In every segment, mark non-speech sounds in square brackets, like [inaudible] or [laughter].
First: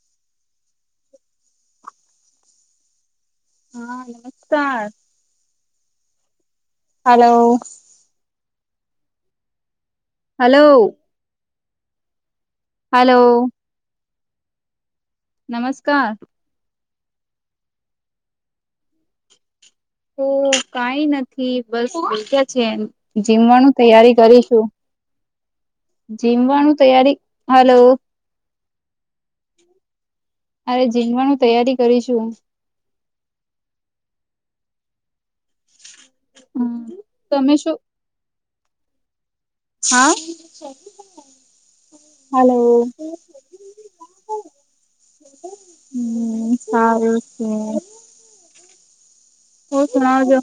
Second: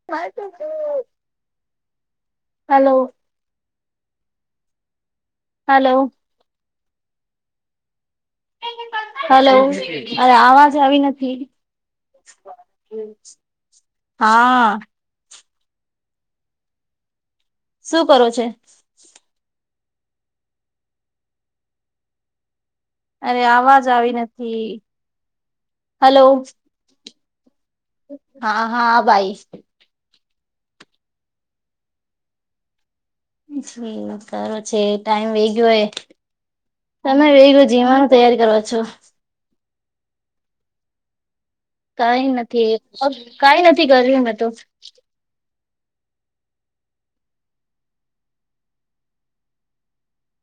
હ [unintelligible] [inaudible] હલો હા નમસ્કાર! હલો હલો હલો [inaudible] અરે હલો આવાજ આવી નથી. હલો હા નમસ્કાર શું કરો છે તો કઈ નથી બસ્યા છે એમ અરે જીમવાનું આવાજ આવી તૈયારી નથી કરીશું હલો જીમવાનું તૈયારી હલો હા હા ભાઈ અરે જીણવાનું તૈયારી કરીશું જી સારો છે ટાઈમ વે ગયોય હમ તમે વેગ શું જીવાનું તૈયારી કરવા છો હા કઈ હલો નથી કઈ નથી કર્યું મે તો હમ સારું છે હ શણ છો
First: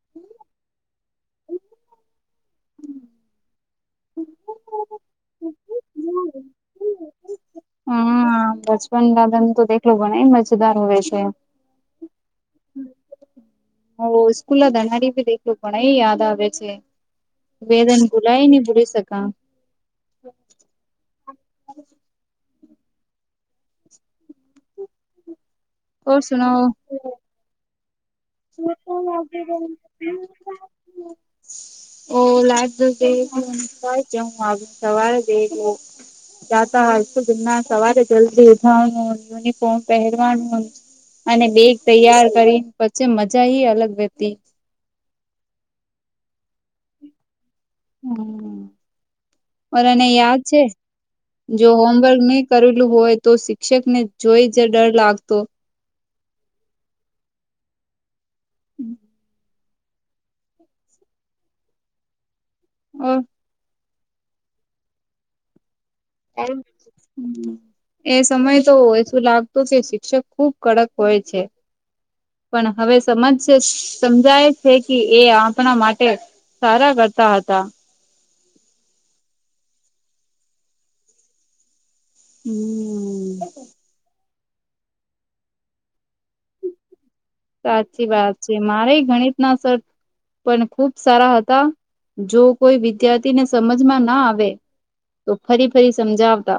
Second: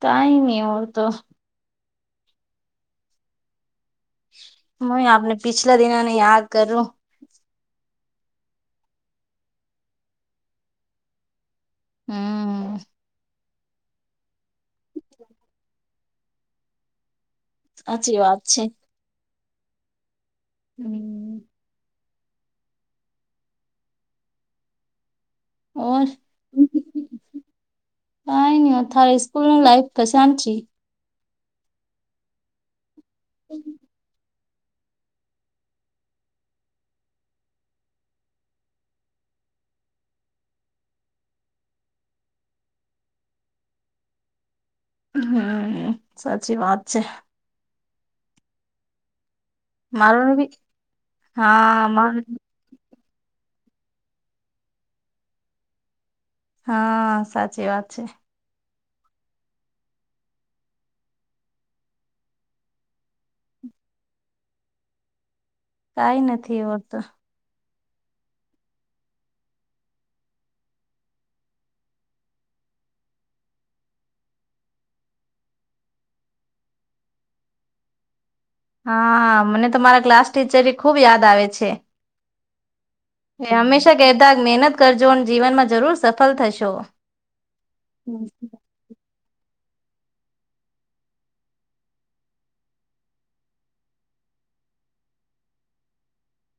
કઈ નહી ઓ તો હ આપને પિછલા દિનાને યાદ કરું હા બચપન દદને તો દેખલું ભને મજેદાર હોય છે હમ હ સ્કૂલ ના ધનાડી ભી દેખલું પણ એ યાદ આવે છે વેદન સાચી વાત ભૂલાય નને છે ભૂલી શક હમ ઓર કોર્સ ન કઈ ન અ તારે સ્કૂલ નું લાઈફ તો શાંત છે ઓ લાગ દ હ સવારે બે જતા હય તો જેમના સવારે જલ્દી ઉઠાવવાનું યુનિફોર્મ પહેરવાનું અને બેગ તૈયાર કરી પછી મજા અલગ વતી હમ સાચી વાત છે હમ પણ એને મારું યાદ બી છે જો હા માર હોમવર્ક કરેલું હોય તો શિક્ષકને જોઈ જ ડર લાગતો હા સાચી વાત છે હમ ઓ કઈ નથી એવું તો [unintelligible] એ સમય તો શું લાગતું કે શિક્ષક ખુબ કડક હોય છે. પણ હવે સમજ સમજાય છે કે એ આપણા માટે સારા કરતા હતા. હા મને તો મારા ક્લાસ ટીચરી ખુબ યાદ આવે છે. [inaudible] એ હંમેશા કહેતા મહેનત કરજો જીવનમાં જરૂર સફળ થશો. સાચી હમ. વાત છે મારે ગણિતના સર પણ ખુબ સારા હતા જો કોઈ વિદ્યાર્થીને સમજમાં ના આવે તો ફરી ફરી સમજાવતા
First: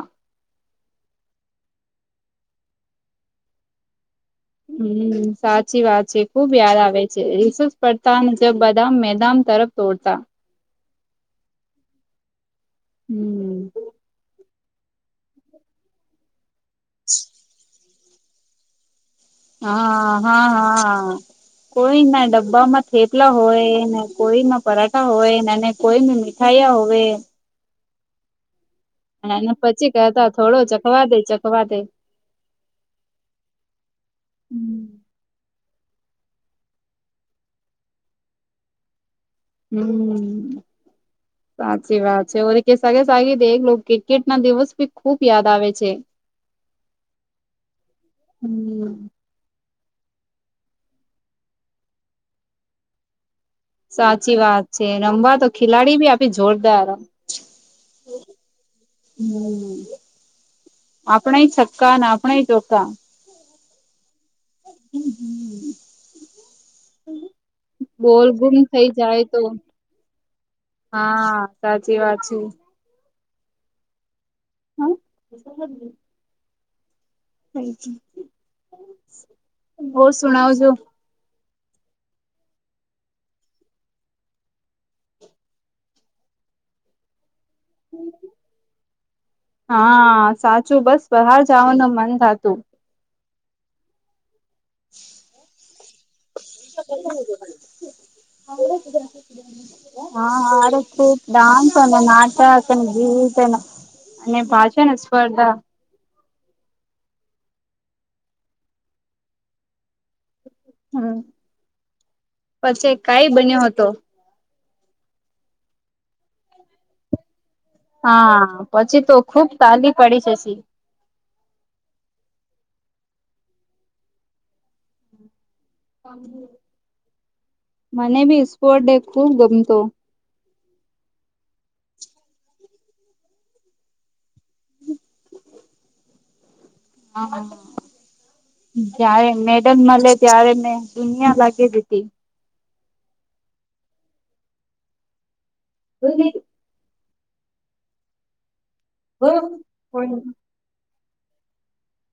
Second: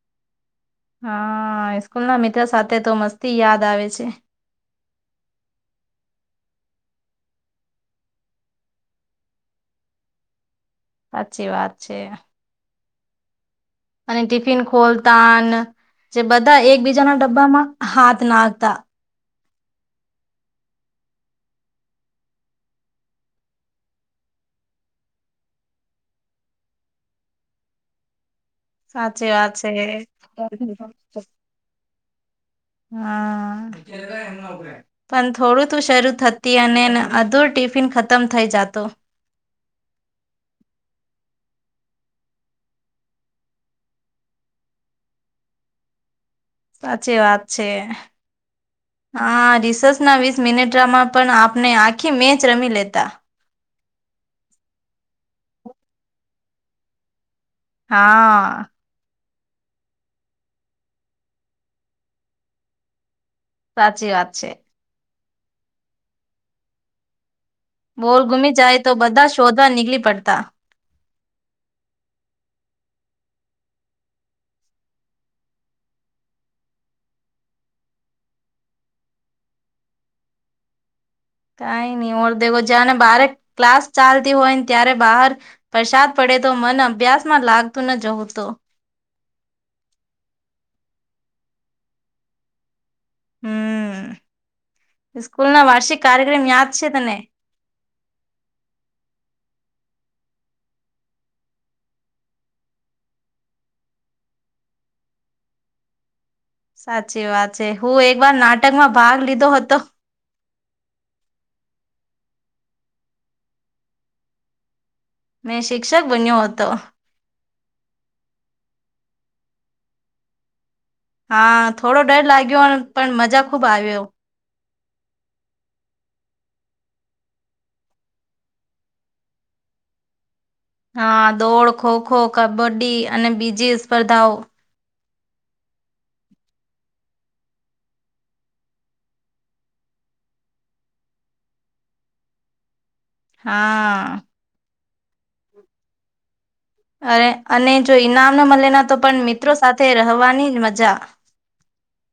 હા સ્કૂલ ના મિત્ર સાથે તો મસ્તી યાદ આવે છે. હમ સાચી વાત છે ખુબ યાદ આવે છે રિસેસ પડતા મુજબ બધા મેદાન તરફ તોડતા સાચી વાત છે. હમ્મ. અને ટિફિન ખોલતા જે બધા એકબીજાના ડબ્બામાં હાથ નાખતા. હા હા હા કોઈ ના ડબ્બામાં થેપલા હોય ને કોઈમાં પરાઠા હોયને કોઈ મી ખાયા હવે સાચી અને એને વાત પછી છે. કતા થોડો ચખવા દે ચખવા દે હા. હમ્મ પણ થોડું તું શરૂ થતી અને અધૂર ટિફિન ખતમ થઇ જતું. હમ્મ હમ્મ. સાચી વાત છે ઓ કેે દે ક્રિકેટ ના દિવસ ભી ખુબ યાદ આવે છે. [inaudible] સાચી વાત છે. હમ્મ. હા રિસેસ ના વીસ મિનિટમાં પણ આપને આખી મેચ રમી લેતા. સાચી વાત છે રમવા તો ખેલાડી ભી આપી જોરદાર. હા. હમ આપણેય છક્કા આપણે ચોખા. સાચી વાત છે. [inaudible] બોલ ગુમી જાય તો બધા શોધવા નીકળી પડતા. હા સાચી વાત છે. હમ્મ [inaudible] બો સુણાવ જો કઈ નહી ઓર્ દેખો જને બારે ક્લાસ ચાલતી હોય ને ત્યારે બહાર વરસાદ પડે તો મન અભ્યાસ માં લાગતું ન જવું તો. હા સાચું બસ બહાર જવાનું મન થતું. હમ સ્કૂલ ના વાર્ષિક કાર્યક્રમ યાદ છે તને. [inaudible] હા હા ડાન્સ અને નાટક અને ગીત એનું અને [unintelligible] છે ને સ્પર્ધા સાચી વાત છે હું એક વાર નાટકમાં ભાગ લીધો હતો. હમ્મ પછી કઈ બન્યો હતો. મેં શિક્ષક બન્યો હતો. હા પછી તો ખુબ તાલી પડી જસી. હા થોડો ડર લાગ્યો પણ મજા ખુબ આવ્યો. મને ભી સ્પોટ ડે ખુબ ગમતું. હા દોડ ખોખો કબડ્ડી અને બીજી સ્પર્ધાઓ હમ [unintelligible] હા હા જયારે મેડમ મળે ત્યારે મેં દુનિયા લાગી દીધી હા બી [unintelligible] અરે અને જો ઈનામ ના મળે ના તો પણ મિત્રો સાથે રહેવાની જ મજા.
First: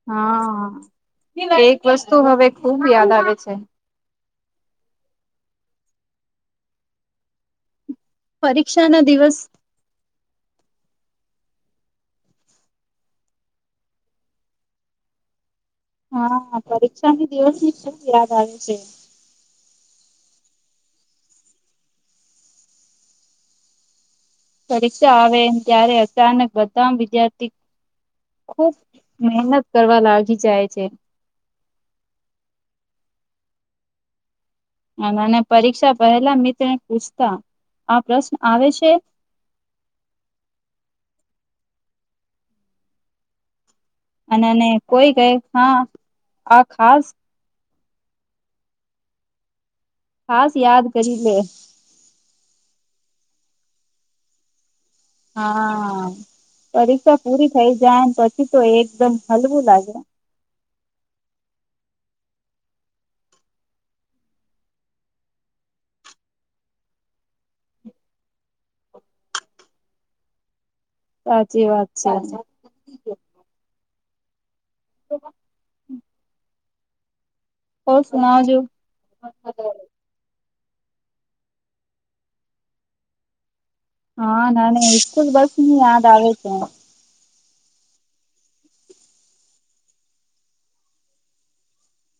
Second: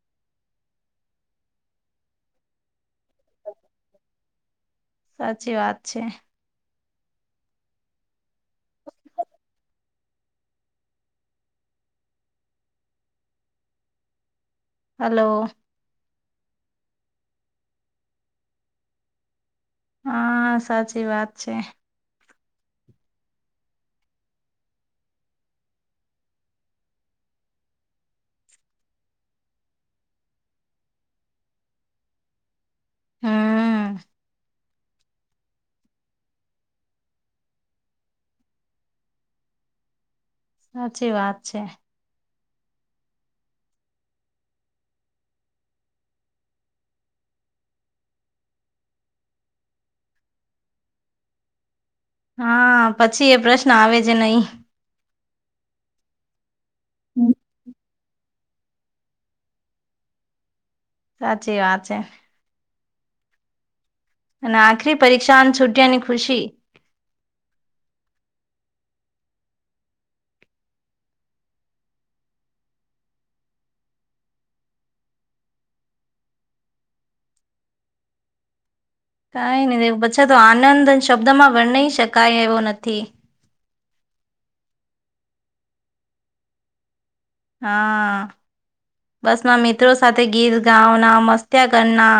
હા એક વસ્તુ હવે ખુબ યાદ આવે છે. સાચી વાત છે. પરીક્ષા ના દિવસ હલો હા પરીક્ષાની દિવસ ની ખુબ યાદ આવે છે. હા સાચી વાત છે. પરીક્ષા આવે ત્યારે અચાનક બધા વિદ્યાર્થી ખુબ મહેનત કરવા લાગી જાય છે. હા અને પરીક્ષા પહેલા મિત્રને પૂછતા આ પ્રશ્ન આવે છે. સાચી વાત છે. અને ને કોઈ કઈ હા આ ખાસ ખાસ યાદ કરી લે હા પછી એ પ્રશ્ન આવે જ નહી. હા પરીક્ષા પૂરી થઇ જાયને પછી તો એકદમ હલવું લાગે. સાચી વાત છે અને આખરી પરીક્ષા છૂટિયાની ખુશી. સાચી વાત છે. તો [unintelligible] ઑર સુના જો કઈ નહી પછા તો આનંદ શબ્દમાં વર્ણી શકાય એવો નથી. હા મને સ્કૂલ બસની યાદ આવે છે. હા બસમાં મિત્રો સાથે ગીત ગાવના મસ્ત્યા કરના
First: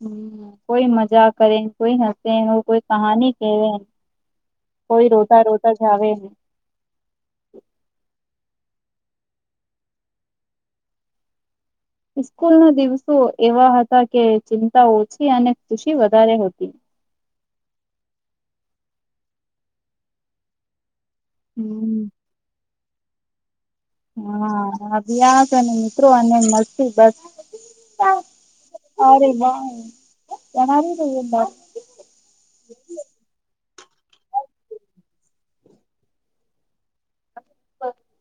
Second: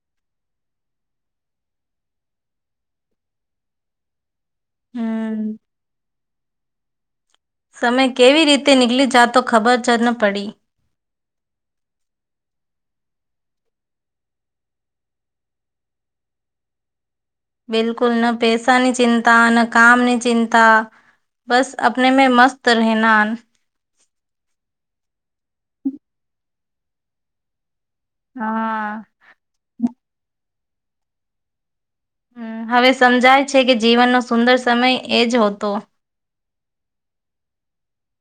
હ કોઈ મજાક કરે કોઈ હસે કોઈ કહાની કેવે. કોઈ રોતા હમ રોતા જાવે સમય કેવી રીતે નીકલી જાતો ખબર જ ન પડી સ્કૂલ ના દિવસો એવા હતા કે ચિંતા ઓછી અને ખુશી વધારે હતી. બિલકુલ ના પેસા ની ચિંતા ના કામની ચિંતા બસ. આપને મે મસ્ત રહેના હા હભ્યાસ અને મિત્રો અને મસ્તી બસ હા સરે ના જણ આવી [unintelligible] હ હવે સમજાય છે કે જીવનનો સુંદર સમય એજ હતો.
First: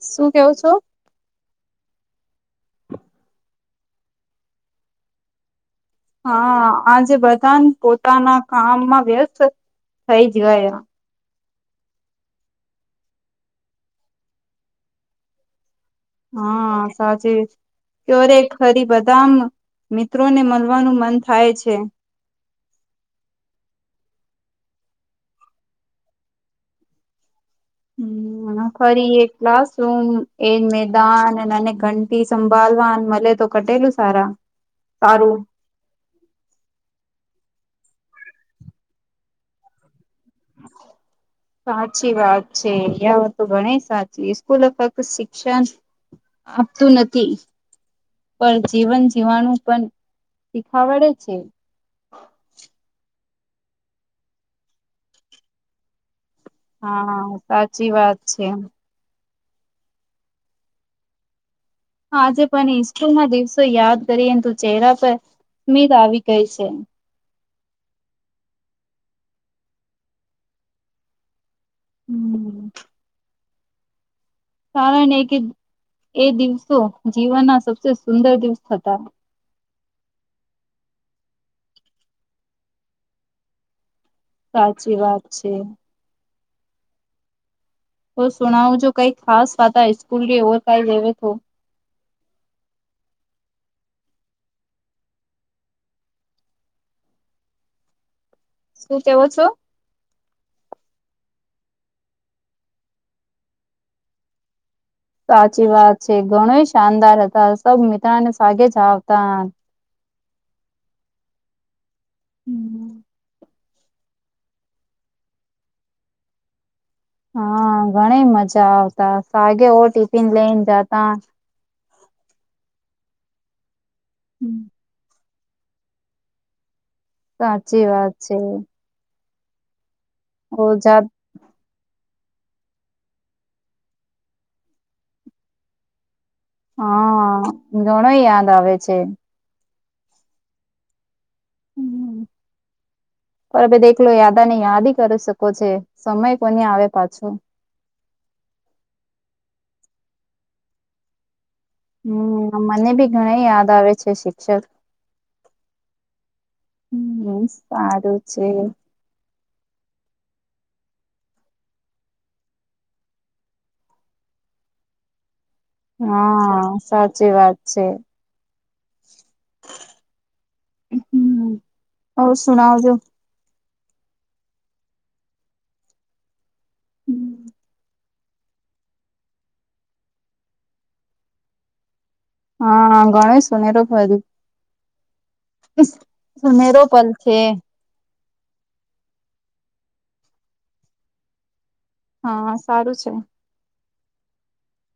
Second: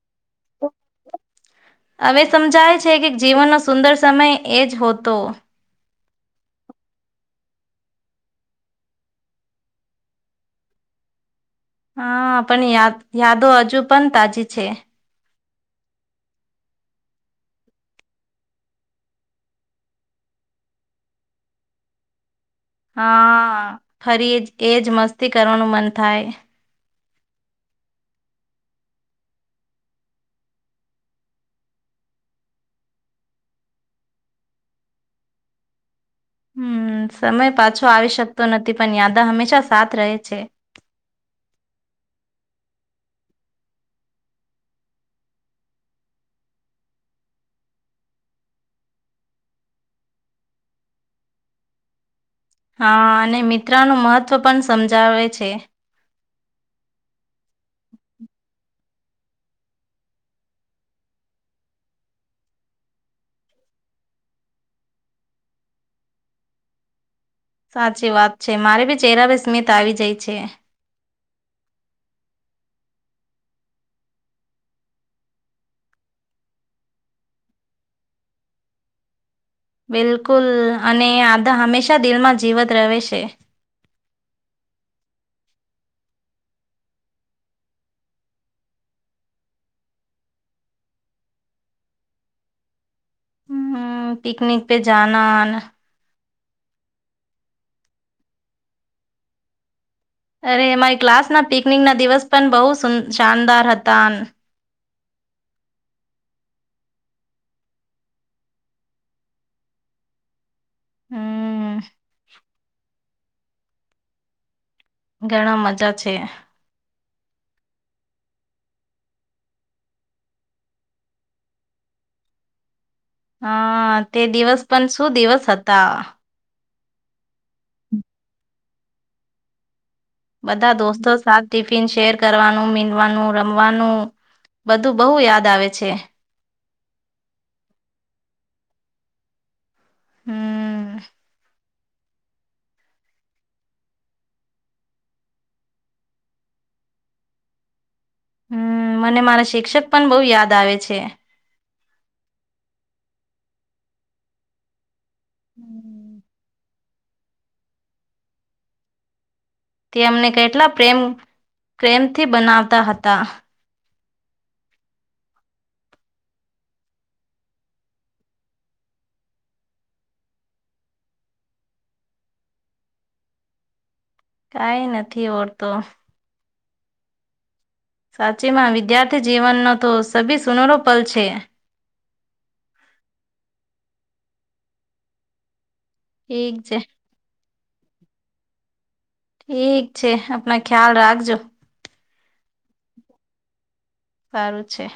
શું કેવો છો. હવે સમજાય છે કે જીવનનો સુંદર સમય એ જ હોતો હા આજે બધા પોતાના કામમાં વ્યસ્ત થઈ ગયા. હા પણ યાદ યાદો હજુ પણ તાજી છે. હા સાચી કરે ખરી બદામ મિત્રોને મલવાનું મન થાય છે. હા ફરી એ એજ મસ્તી કરવાનું મન થાય. હમ [unintelligible] એ ફરી એ ક્લાસરૂમ એ મેદાન અને ઘંટી સંભાળવા મલે તો કટેલું સારા સારું હમ સમય પાછો આવી શકતો નથી પણ યાદા હંમેશા સાથ રહે છે. [inaudible] સાચી વાત છે. યહું તો ઘણી સાચી. સ્કૂલો ફક્ત શિક્ષણ આપતું નથી. પર જીવન જીવવાનું પણ શીખાવડે છે. હા અને મિત્ર નું મહત્ત્વ પણ સમજાવે છે. હા, હા સાચી વાત છે. હા આજે પણ ઈસ્કૂલ ના દિવસો યાદ કરી તો ચહેરા પર સ્મીત આવી ગઈ છે. સાચી વાત છે. મારે ભી ચહેરા પે સ્મિત આવી જાય છે. હમ્મ. કારણ એ કે એ દિવસો જીવનના સબસે સુંદર દિવસ હતા. બિલકુલ, અને આ તો હંમેશા દિલમાં જીવત રહે છે. સાચી વાત છે. તો સુણાવજો કાઈ ખાસ વાતા ઈસ્કૂલ ઓર કાઈ લેવે તો. હમ્મ, પિકનિક પે જાના. શું કેવો છો? અરે એમાંય ક્લાસ ના પિકનિક ના દિવસ પણ બહું સું શાનદાર હતા. સાચી વાત છે. ઘણુંય શાનદાર હતા, સબ મિત્રાને સાગે જ આવતા. હમ્મ. હમ્મ. ઘણા મજા છે. હા ઘણી મજા આવતા, સાગે ઓ ટિફિન લઈન જાતા. હા, તે દિવસ હમ પન શું દિવસ હતા. સાચી વાત છે. બધા ઓજા દોસ્તો સાથ ટિફિન શેર કરવાનું, મીનવાનું, રમવાનું બધું બહુ યાદ આવે છે. હા. ઘણો યાદ આવે છે. હમ્મ. હમ્મ. પર અભી દેખલો યાદા ને યાદી કરી શકો છે, સમય કોઈને આવે પાછો. હમ્મ, મને મારા શિક્ષક પણ બહુ યાદ આવે છે. હમ્મ. મને બી ઘણે યાદ આવે છે શિક્ષક. હમ્મ. હમ્મ, સારું છે. તે એમના કેટલા પ્રેમ-પ્રેમથી બનાવતા હતા. હા, સાચી વાત છે. હમ્મ. ઔર સુનાવજો. કાઈ નથી ઔરતો. હમ્મ. સાચીમાં, વિદ્યાર્થી જીવનનો તો સભી સુનહરો પલ છે. હા ઘણે સુનહેરો પદ ઠીક છે સુનહેરો પલ છે. ઠીક છે. આપના ખ્યાલ રાખજો. હા, સારું છે. સારું છે.